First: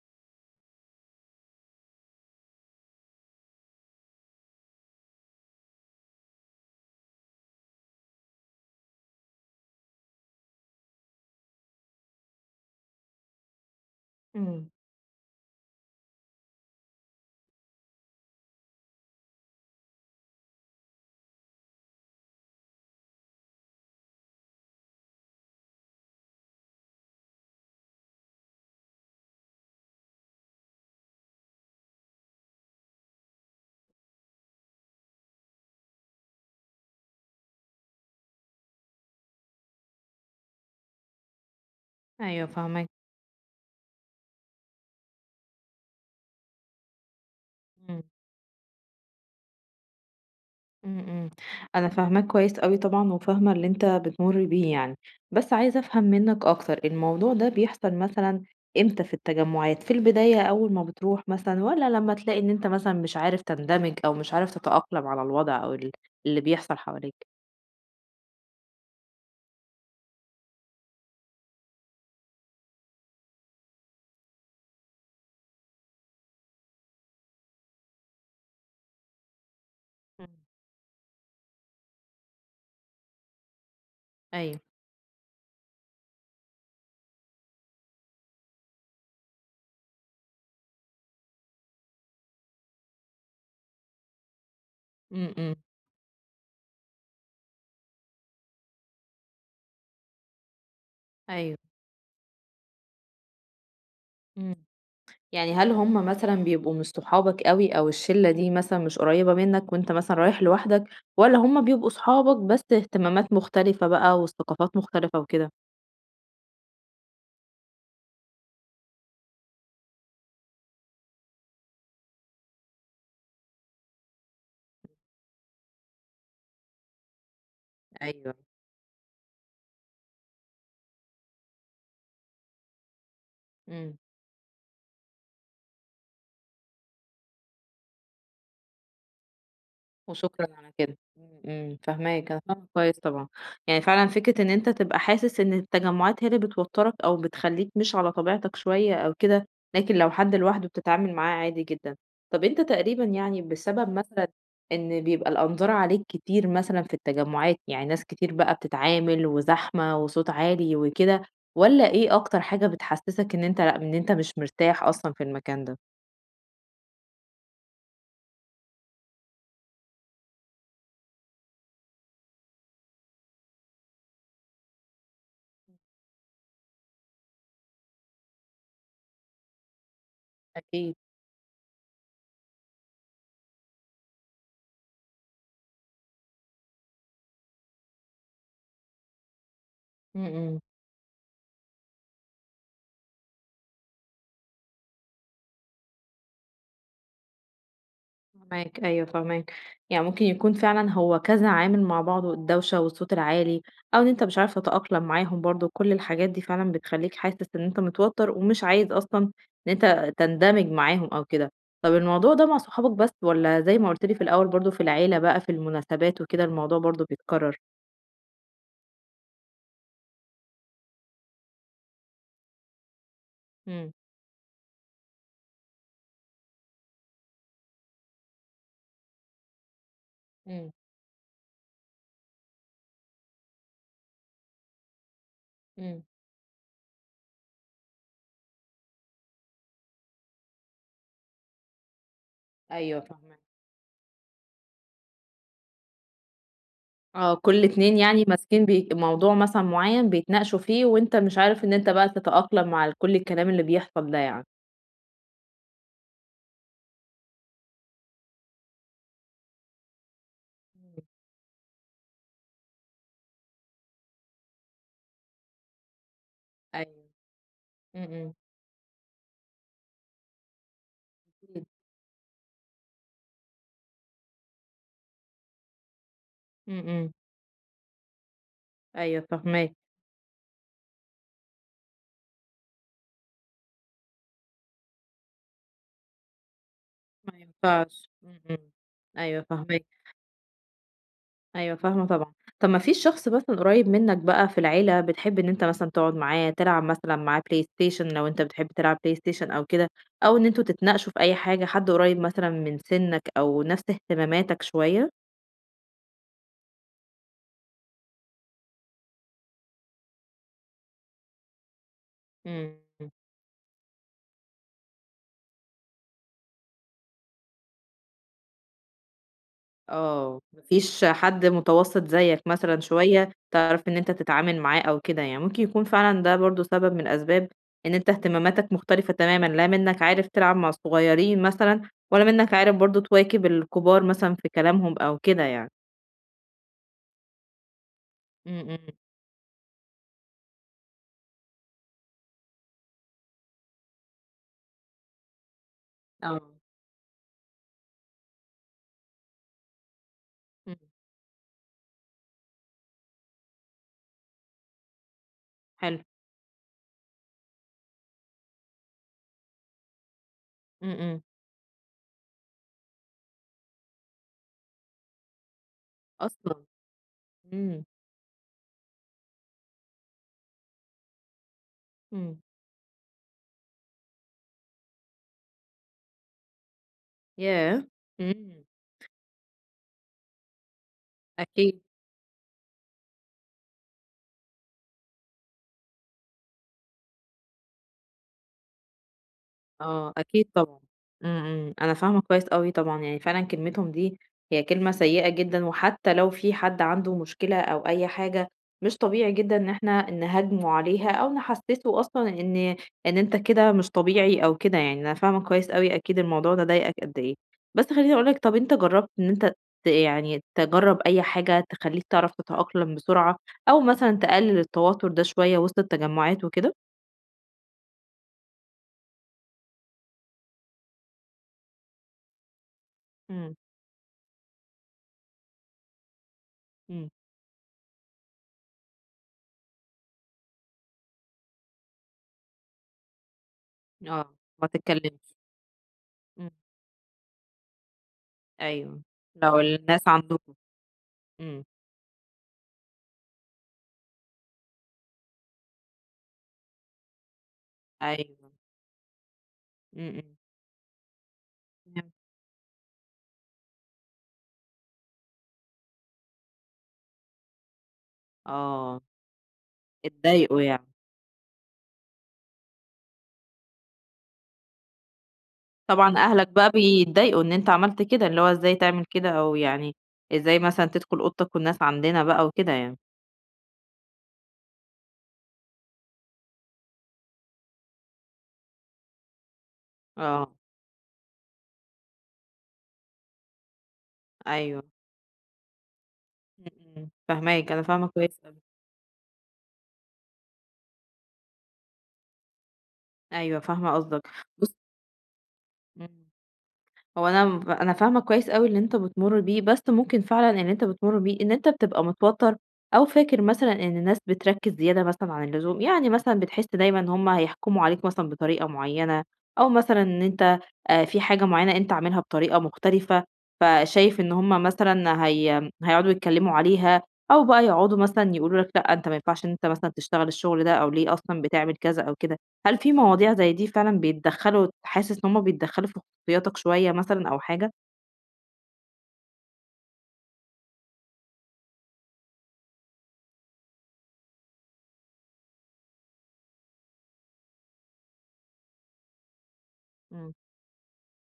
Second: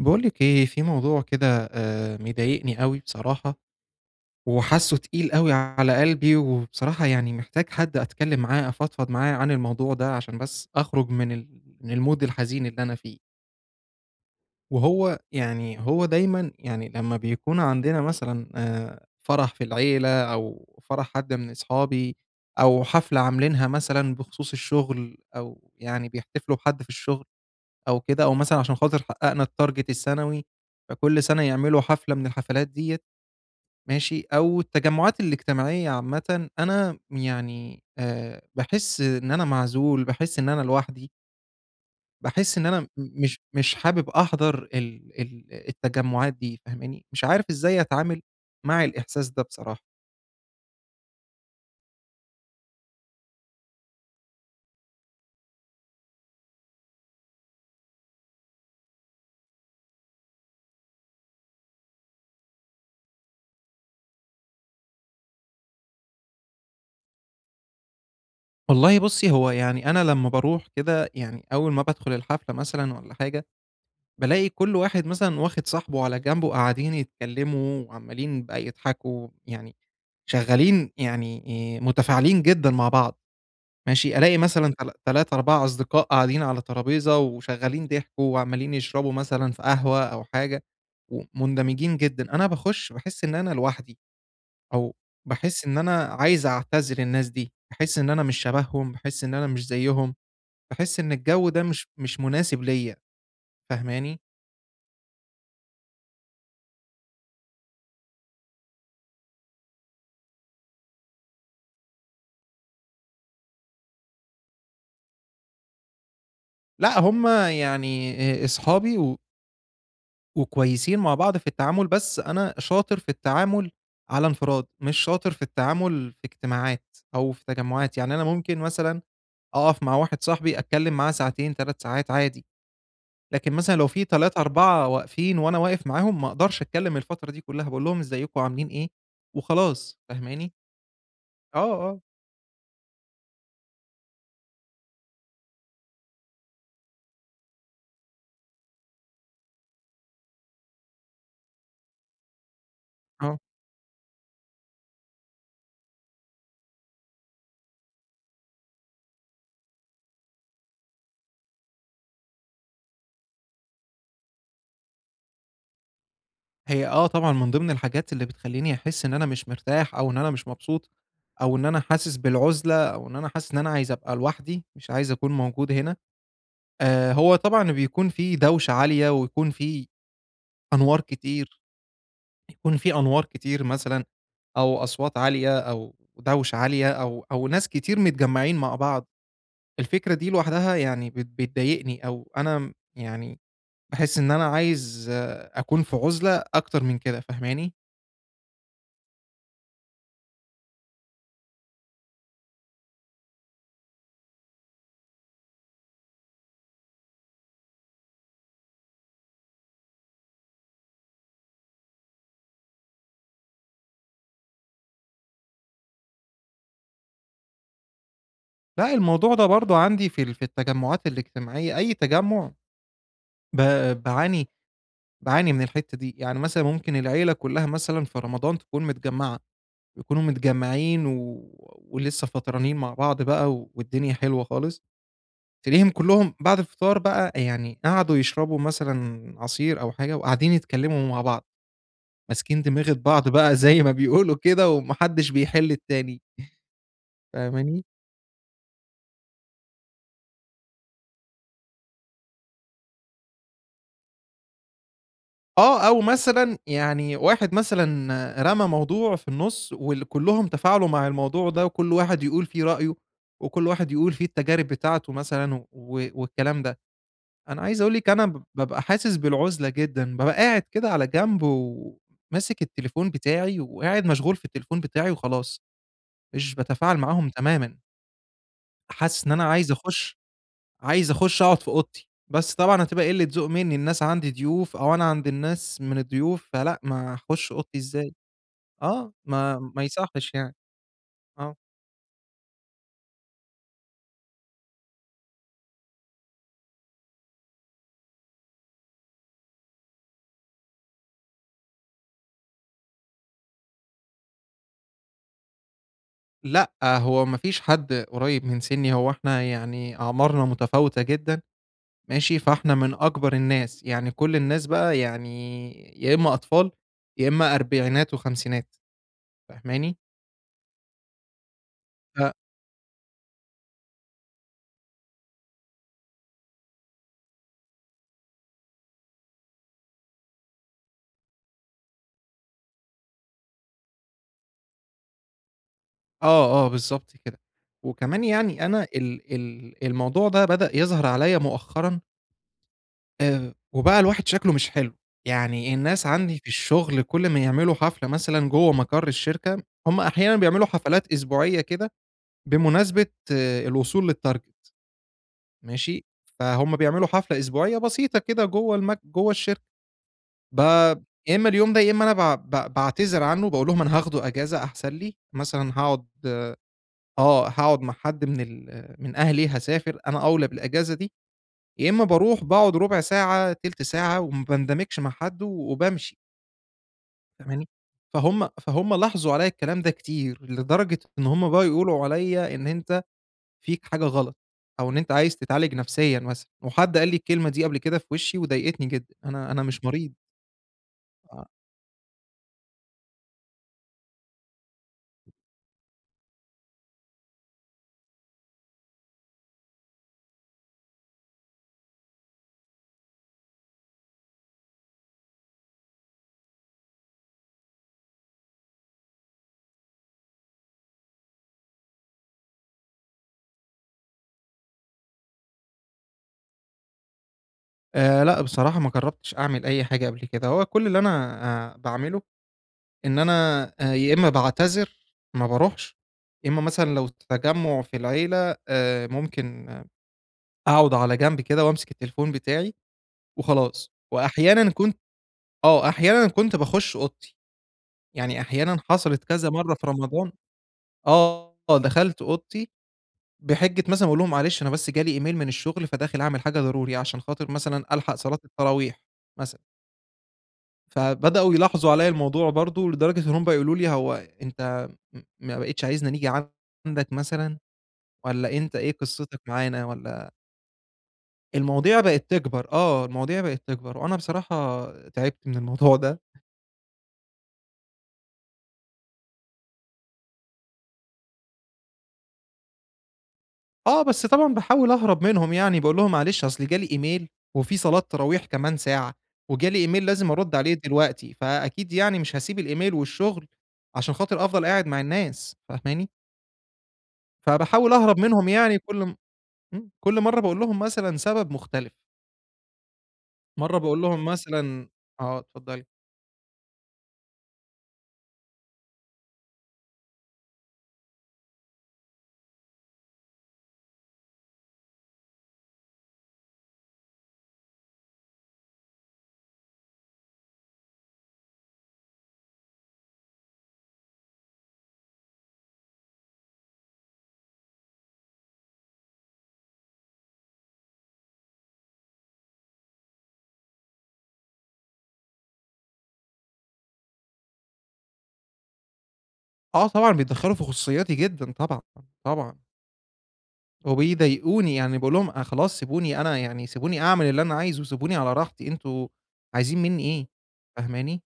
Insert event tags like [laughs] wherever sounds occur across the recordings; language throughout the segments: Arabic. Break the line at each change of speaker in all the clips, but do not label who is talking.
باقول لِك إيه، في موضوع كده مضايقني أوي بصراحة، وحاسّه تقيل أوي على قلبي، وبصراحة يعني محتاج حد أتكلّم معاه، أفضفض معاه عن الموضوع ده عشان بس أخرج من ال من الmood الحزين اللي أنا فيه.
إمم،
وهو يعني هو دايمًا يعني لمّا بيكون عندنا مثلًا فرح في العيلة أو فرح حد من أصحابي أو حفلة عاملينها مثلًا بخصوص الشغل أو يعني بيحتفلوا بحد في الشغل أو كده، أو مثلًا عشان خاطر حققنا الtarget السنوي، فكل سنة يعملوا حفلة من الحفلات ديّة ماشي، أو التجمعات الاجتماعية عامةً، أنا يعني باحس إن أنا معزول، باحس إن أنا لوحدي،
أيوه
باحس إن أنا
فاهماك.
م مش مش حابب أحضر ال ال التجمعات دي فاهماني، مش عارف إزاي
إمم،
أتعامل مع الإحساس ده بصراحة.
إمم، إمم، أنا فاهماك كويس أوي طبعًا، وفاهمة اللي أنت بتمُر بيه يعني، بس عايزة أفهم منّك أكتر، الموضوع ده بيحصل مثلًا إمتى في التجمُّعات، في البداية أول ما بتروح مثلًا والّا لمّا تلاقي إن أنت مثلًا مش عارف تندمج أو مش عارف تتأقلم على الوضع أو اللي بيحصل حواليك؟
والله بُصّي، هو يعني أنا لمّا باروح كده يعني أول ما بادخل الحفلة مثلًا والّا حاجة بالاقي كل واحد مثلًا واخد صاحبه على جنب وقاعدين يتكلّموا وعمّالين بقى يضحكوا، يعني
إمم،
شغّالين يعني متفاعلين جدًا مع بعض، ماشي، ألاقي
أيوه،
مثلًا تل 3، 4 أصدقاء قاعدين على ترابيزة وشغّالين ضحكوا وعمّالين يشربوا مثلًا في قهوة أو حاجة ومندمجين جدًا، أنا باخُش باحس إن أنا لوحدي أو
إمم، إمم،
باحس إن أنا عايز أعتزل الناس دي، باحس إن أنا مش شبههم، باحس إن أنا مش زيّهم، باحس إن الجو
أيوه،
ده مش مناسب ليّا، فاهماني؟
إمم. يعني هل هم مثلًا بيبقوا مش صحابك أوي أو الشلة دي مثلًا مش قريبة منك وأنت مثلًا رايح لوحدك، والّا هم بيبقوا صحابك بس اهتمامات مختلفة بقى والثقافات مختلفة وكده؟
لأ، هم يعني أصحابي وكويسين مع بعض في التعامل، بس أنا شاطر في التعامل على انفراد، مش شاطر في التعامل في اجتماعات أو في تجمُّعات، يعني أنا
أيوه.
ممكن مثلًا أقف مع واحد صاحبي أتكلّم معاه ساعتين، 3 ساعات عادي، لكن مثلًا لو
إمم.
في 3، 4 واقفين وأنا واقف معاهم ما أقدرش أتكلّم الفترة دي كلّها، باقول لهم إزيكم عاملين إيه وخلاص،
وشكرًا
فاهماني؟
على كده. إمم،
آه،
إمم،
آه،
فاهماك، أنا فاهمة كويس طبعًا. يعني فعلًا فكرة إن أنت تبقى حاسس إن التجمعات هي اللي بتوتّرك أو بتخلّيك مش على طبيعتك شوية أو كده، لكن لو حد لوحده بتتعامل معاه عادي جدًا. طب أنت تقريبًا
آه.
يعني بسبب مثلًا إن بيبقى الأنظار عليك كتير مثلًا في التجمعات، يعني ناس كتير بقى بتتعامل وزحمة وصوت عالي وكده، والّا إيه أكتر حاجة بتحسّسك إن أنت لأ، إن أنت مش مرتاح أصلًا في المكان ده؟
هي آه طبعًا من ضمن الحاجات اللي بتخلّيني أحس إن أنا مش مرتاح أو إن أنا مش مبسوط أو إن أنا حاسس بالعُزلة أو إن أنا حاسس إن أنا عايز أبقى لوحدي، مش عايز أكون موجود هنا. هو طبعًا بيكون في دوشة عالية ويكون في
أكيد.
أنوار كتير، يكون في أنوار كتير مثلًا أو أصوات عالية أو دوشة عالية أو ناس كتير متجمّعين مع بعض. الفكرة
إمم،
دي
إمم.
لوحدها يعني بتضايقني أو أنا يعني باحس إن أنا عايز آه، أكون في عُزلة أكتر من كده، فاهماني؟
فاهماك، أيوه فاهماك، يعني ممكن يكون فعلًا هو كذا عامل مع بعضه، الدوشة والصوت العالي، أو إن أنت مش عارف تتأقلم معاهم برضه، كل الحاجات دي فعلًا بتخلّيك حاسس إن أنت متوتر، ومش عايز أصلًا إن أنت تندمج معاهم أو كده. طب الموضوع ده مع صحابك بس، والّا زي ما قُلت لي في الأول برضه في العيلة بقى في المناسبات وكده الموضوع برضه بيتكرر؟
لأ، الموضوع ده برضه عندي في ال في التجمعات الاجتماعية، أي تجمُّع ب
إمم،
باعاني باعاني من الحتّة دي، يعني مثلًا ممكن العيلة كلّها مثلًا في رمضان تكون متجمّعة، يكونوا
إمم،
متجمّعين ولسه فطرانين مع بعض بقى والدنيا حلوة خالص، تلاقيهم
إمم،
كلّهم بعد الفطار بقى يعني قعدوا يشربوا مثلًا عصير أو حاجة وقاعدين يتكلّموا مع بعض، ماسكين دماغة
أيوه
بعض
فاهماك،
بقى زي ما بيقولوا كده وما حدّش بيحِل التاني،
آه كل
فاهماني؟
اتنين يعني ماسكين بي موضوع مثلًا معين بيتناقشوا فيه، وأنت مش عارف إن أنت بقى تتأقلم مع كل الكلام اللي بيحصل ده يعني.
آه، أو مثلًا يعني واحد مثلًا رمى موضوع في النُص وال كلّهم تفاعلوا مع الموضوع ده وكل واحد يقول فيه رأيه، وكل واحد يقول فيه التجارب بتاعته مثلًا والكلام ده.
أيوه،
أنا عايز أقول لِك أنا
إمم،
بابقى حاسس بالعُزلة جدًا، بابقى قاعد كده على جنب
إمم،
وماسك التليفون بتاعي وقاعد مشغول في التليفون بتاعي وخلاص، مش
إمم،
باتفاعل
إمم،
معاهم تمامًا.
أيوه
حاسس إن أنا عايز
فاهماك،
أخُش عايز أخُش أقعد في أوضتي، بس طبعًا هتبقى قِلّة ذوق منّي، الناس عندي ضيوف أو أنا عند الناس من الضيوف، فلأ ما
ما
هاخُش أوضتي
ينفعش،
إزاي؟
إمم، إمم،
آه،
أيوه
ما
فاهماك،
يصحّش يعني، آه.
أيوه فاهمة طبعًا. طَب ما فيش شخص مثلًا قريب منك بقى في العيلة بتحب إن أنت مثلًا تقعد معاه، تلعب مثلًا معاه PlayStation لو أنت بتحب تلعب PlayStation أو كده، أو إن أنتم تتناقشوا في أي حاجة، حد قريب مثلًا من سِنّك أو نَفْس اهتماماتك شوية؟
لأ، هو ما فيش حد قريّب من سِنّي، هو إحنا يعني أعمارنا متفاوتة جدًا ماشي، فإحنا
إمم.
من أكبر الناس، يعني كل الناس بقى يعني يا إمّا أطفال، يا إمّا أربعينات وخمسينات فاهماني؟
آه، ما فيش حد متوسط
ف
زيك مثلًا شوية، تعرف إن أنت تتعامل معاه أو كده يعني، ممكن يكون فعلًا ده برضه سبب من أسباب إن أنت اهتماماتك مختلفة تمامًا، لا منّك عارف تلعب مع الصغيّرين مثلًا، ولا منّك عارف برضه تواكب الكبار مثلًا في كلامهم أو كده يعني.
آه، آه، بالضبط كده. وكمان
إمم،
يعني أنا
إمم،
ال ال الموضوع ده بدأ يظهر عليّا مؤخرًا وبقى الواحد شكله مش حلو، يعني الناس عندي
آه،
في الشغل كل ما يعملوا حفلة مثلًا جوّه مقر الشركة، هم أحيانًا بيعملوا
إمم،
حفلات أسبوعية كده بمناسبة آه، الوصول للtarget
حلو،
ماشي، فهُم بيعملوا حفلة أسبوعية بسيطة كده جوّه الشركة، ب
إمم، إمم،
يا إمّا اليوم ده يا إمّا أنا ب ب باعتذر عنه باقول لهم أنا هاخده أجازة أحسن لي، مثلًا هاقعد
أصلًا!
آه، هاقعد
إمم،
مع حد من ال من أهلي هاسافر، أنا أولى بالأجازة دي. يا إما
إمم،
باروح باقعد ربع ساعة، تِلت ساعة وما باندمجش مع حد وبامشي، فاهماني؟
ياه!
فهُم
إمم،
فهُم لاحظوا عليَّ الكلام ده كتير، لدرجة إن هُم بقوا
أكيد.
يقولوا عليَّ إن أنت فيك حاجة غلط، أو إن أنت عايز تتعالج نفسيًا مثلًا، وحد قال لي الكلمة دي قبل كده في وشي وضايقتني جدًا، أنا مش
آه،
مريض.
أكيد طبعًا، إمم،
آه.
إمم، أنا فاهمة كويس أوي طبعًا، يعني فعلًا كلمتهم دي هي كلمة سيئة جدًا، وحتى لو في حد عنده مشكلة أو أي حاجة، مش طبيعي جدًا إن إحنا نهاجمه عليها أو نحسسه أصلًا إن إن أنت كده مش طبيعي أو كده يعني، أنا فاهمة كويس أوي أكيد الموضوع ده ضايقك قد إيه، بس خلّيني أقول لك طب أنت جرّبت إن أنت يعني تجرّب أي حاجة تخلّيك تعرف تتأقلم بسرعة، أو مثلًا تقلل التوتر ده شوية وسط التجمعات وكده؟
لأ، بصراحة ما جرّبتش أعمل أي حاجة قبل كده، هو كل اللي أنا باعمله إن
إمم،
أنا يا إمّا باعتذر ما باروحش، يا إمّا مثلًا
إمم،
لو تجمُّع في العيلة ممكن آه، أقعد على جنب كده وأمسك التليفون بتاعي وخلاص،
آه، ما
وأحيانًا كنت
تتكلمش.
آه، أحيانًا
إمم،
كنت باخُش أوضتي، يعني أحيانًا
أيوه،
حصلت كذا
لو
مرّة في
الناس
رمضان
عندكم،
آه،
إمم،
آه، دخلت أوضتي بحِجّة مثلًا باقول لهم معلش أنا بس جه لي إيميل من الشُغل فداخل أعمل حاجة ضروري عشان خاطر مثلًا ألحق صلاة
أيوه،
التراويح مثلًا.
إمم، إمم،
فبدأوا يلاحظوا عليَّ
فهمت،
الموضوع برضه، لدرجة إن هم يقولوا لي: "هو أنت ما بقيتش عايزنا نيجي عندك مثلًا، والّا أنت إيه
آه،
قصتك معانا والّا".
اتضايقوا يعني،
المواضيع بقت تكبر، آه، المواضيع بقت تكبر، وأنا بصراحة تعبت من الموضوع
طبعًا
ده.
أهلك بقى بيتضايقوا إن أنت عملت كده، اللي هو إزاي تعمل كده أو يعني إزاي مثلًا تدخل أوضتك والناس عندنا بقى وكده يعني،
آه، بس طبعًا باحاول أهرب منهم يعني، باقول لهم: "معلش أصل جالي إيميل وفي صلاة تراويح كمان ساعة، وجالي إيميل لازم
آه،
أرد عليه دلوقتي، فأكيد يعني مش هاسيب الإيميل والشغل عشان خاطر أفضل
أيوه،
قاعد مع الناس." فاهماني؟
إمم، إمم، فاهماك، أنا
فباحاول
فاهمة
أهرب
كويس
منهم
أوي،
يعني كل م إمم، كل مرّة باقول لهم مثلًا سبب مختلف،
أيوه
مرّة
فاهمة
باقول
قصدك،
لهم
بُص
مثلًا آه، اتفضّلي.
إمم. هو أنا فاهمة كويس أوي اللي أنت بتمُر بيه، بس ممكن فعلًا اللي أنت بتمُر بيه إن أنت بتبقى متوتّر أو فاكر مثلًا إن الناس بتركّز زيادة مثلًا عن اللزوم، يعني مثلًا بتحس دايمًا إن هم هيحكموا عليك مثلًا بطريقة معيّنة أو مثلًا إن أنت في حاجة معيّنة أنت عاملها بطريقة مختلفة، فشايف إن هم مثلًا هيقعدوا يتكلّموا عليها أو بقى يقعدوا مثلًا يقولوا لك لأ، أنت ما ينفعش إن أنت مثلًا تشتغل الشغل ده أو ليه أصلًا بتعمل كذا أو كده. هل في مواضيع زي دي فعلًا حاسس إن هم بيتدخّلوا شخصيتك شوية مثلًا أو حاجة،
آه طبعًا بيتدخّلوا في خصوصياتي جدًا طبعًا، طبعًا، وبيضايقوني، يعني باقول لهم أ خلاص سيبوني أنا يعني سيبوني أعمل اللي أنا عايزه، سيبوني على راحتي، أنتم عايزين منّي إيه، فاهماني؟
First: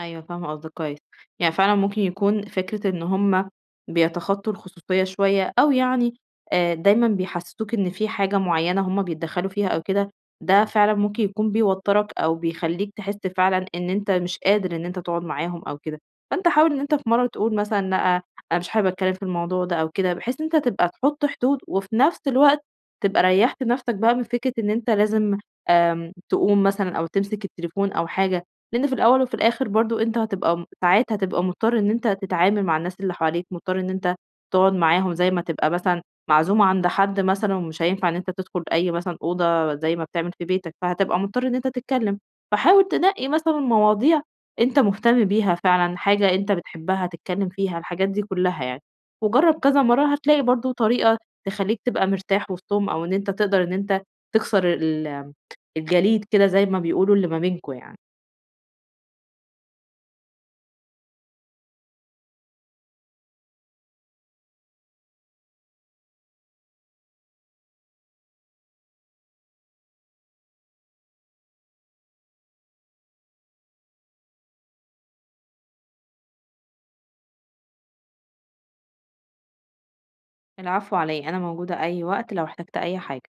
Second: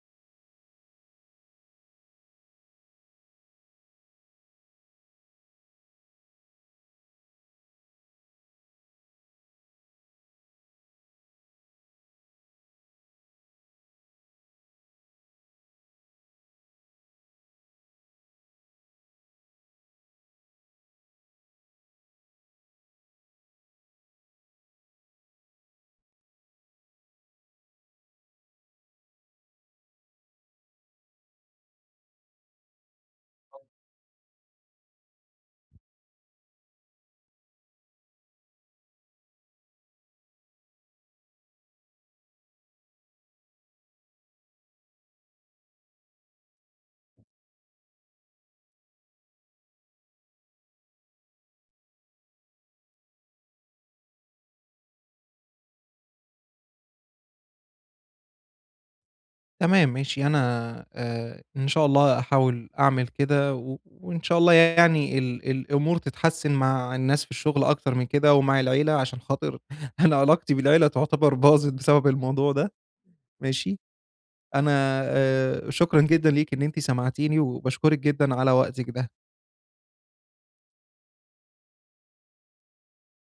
أيوه فاهمة قصدك كويس، يعني فعلًا ممكن يكون فكرة إن هُم بيتخطوا الخصوصية شوية، أو يعني دايمًا بيحسسوك إن في حاجة معيّنة هُم بيتدخلوا فيها أو كده، ده فعلًا ممكن يكون بيوترك أو بيخليك تحس فعلًا إن أنت مش قادر إن أنت تقعد معاهم أو كده، فأنت حاول إن أنت في مرّة تقول مثلًا لأ، أنا مش حابب أتكلم في الموضوع ده أو كده، بحيث إن أنت تبقى تحط حدود، وفي نفس الوقت تبقى ريّحت نفسك بقى من فكرة إن أنت لازم تقوم مثلًا أو تمسك التليفون أو حاجة، لأن في الأول وفي الآخر برضه أنت هتبقى ساعات هتبقى مضطر إن أنت تتعامل مع الناس اللي حواليك، مضطر إن أنت تقعد معاهم، زي ما تبقى مثلًا معزوم عند حد مثلًا ومش هينفع إن أنت تدخل أي مثلًا أوضة زي ما بتعمل في بيتك، فهتبقى مضطر إن أنت تتكلم. فحاول تنقي مثلًا مواضيع أنت مهتم بيها فعلًا، حاجة أنت بتحبها تتكلم فيها، الحاجات دي كلها يعني. وجرّب كذا مرّة هتلاقي برضه طريقة تخلّيك تبقى مرتاح وسطهم أو إن أنت تقدر إن أنت تكسر الجليد كده زي ما بيقولوا اللي ما بينكم يعني.
تمام ماشي، أنا إن شاء الله أحاول أعمل كده وإن شاء الله يعني الأمور تتحسّن مع الناس في الشغل أكتر من كده ومع العيلة عشان خاطر [laughs] أنا علاقتي بالعيلة تعتبر باظت بسبب الموضوع ده، ماشي. أنا شكرًا جدًا ليكِ إن أنتِ سمعتيني، وباشكرِك جدًا على وقتِك ده.
العفو علي أنا موجودة أي وقت لو احتجت أي حاجة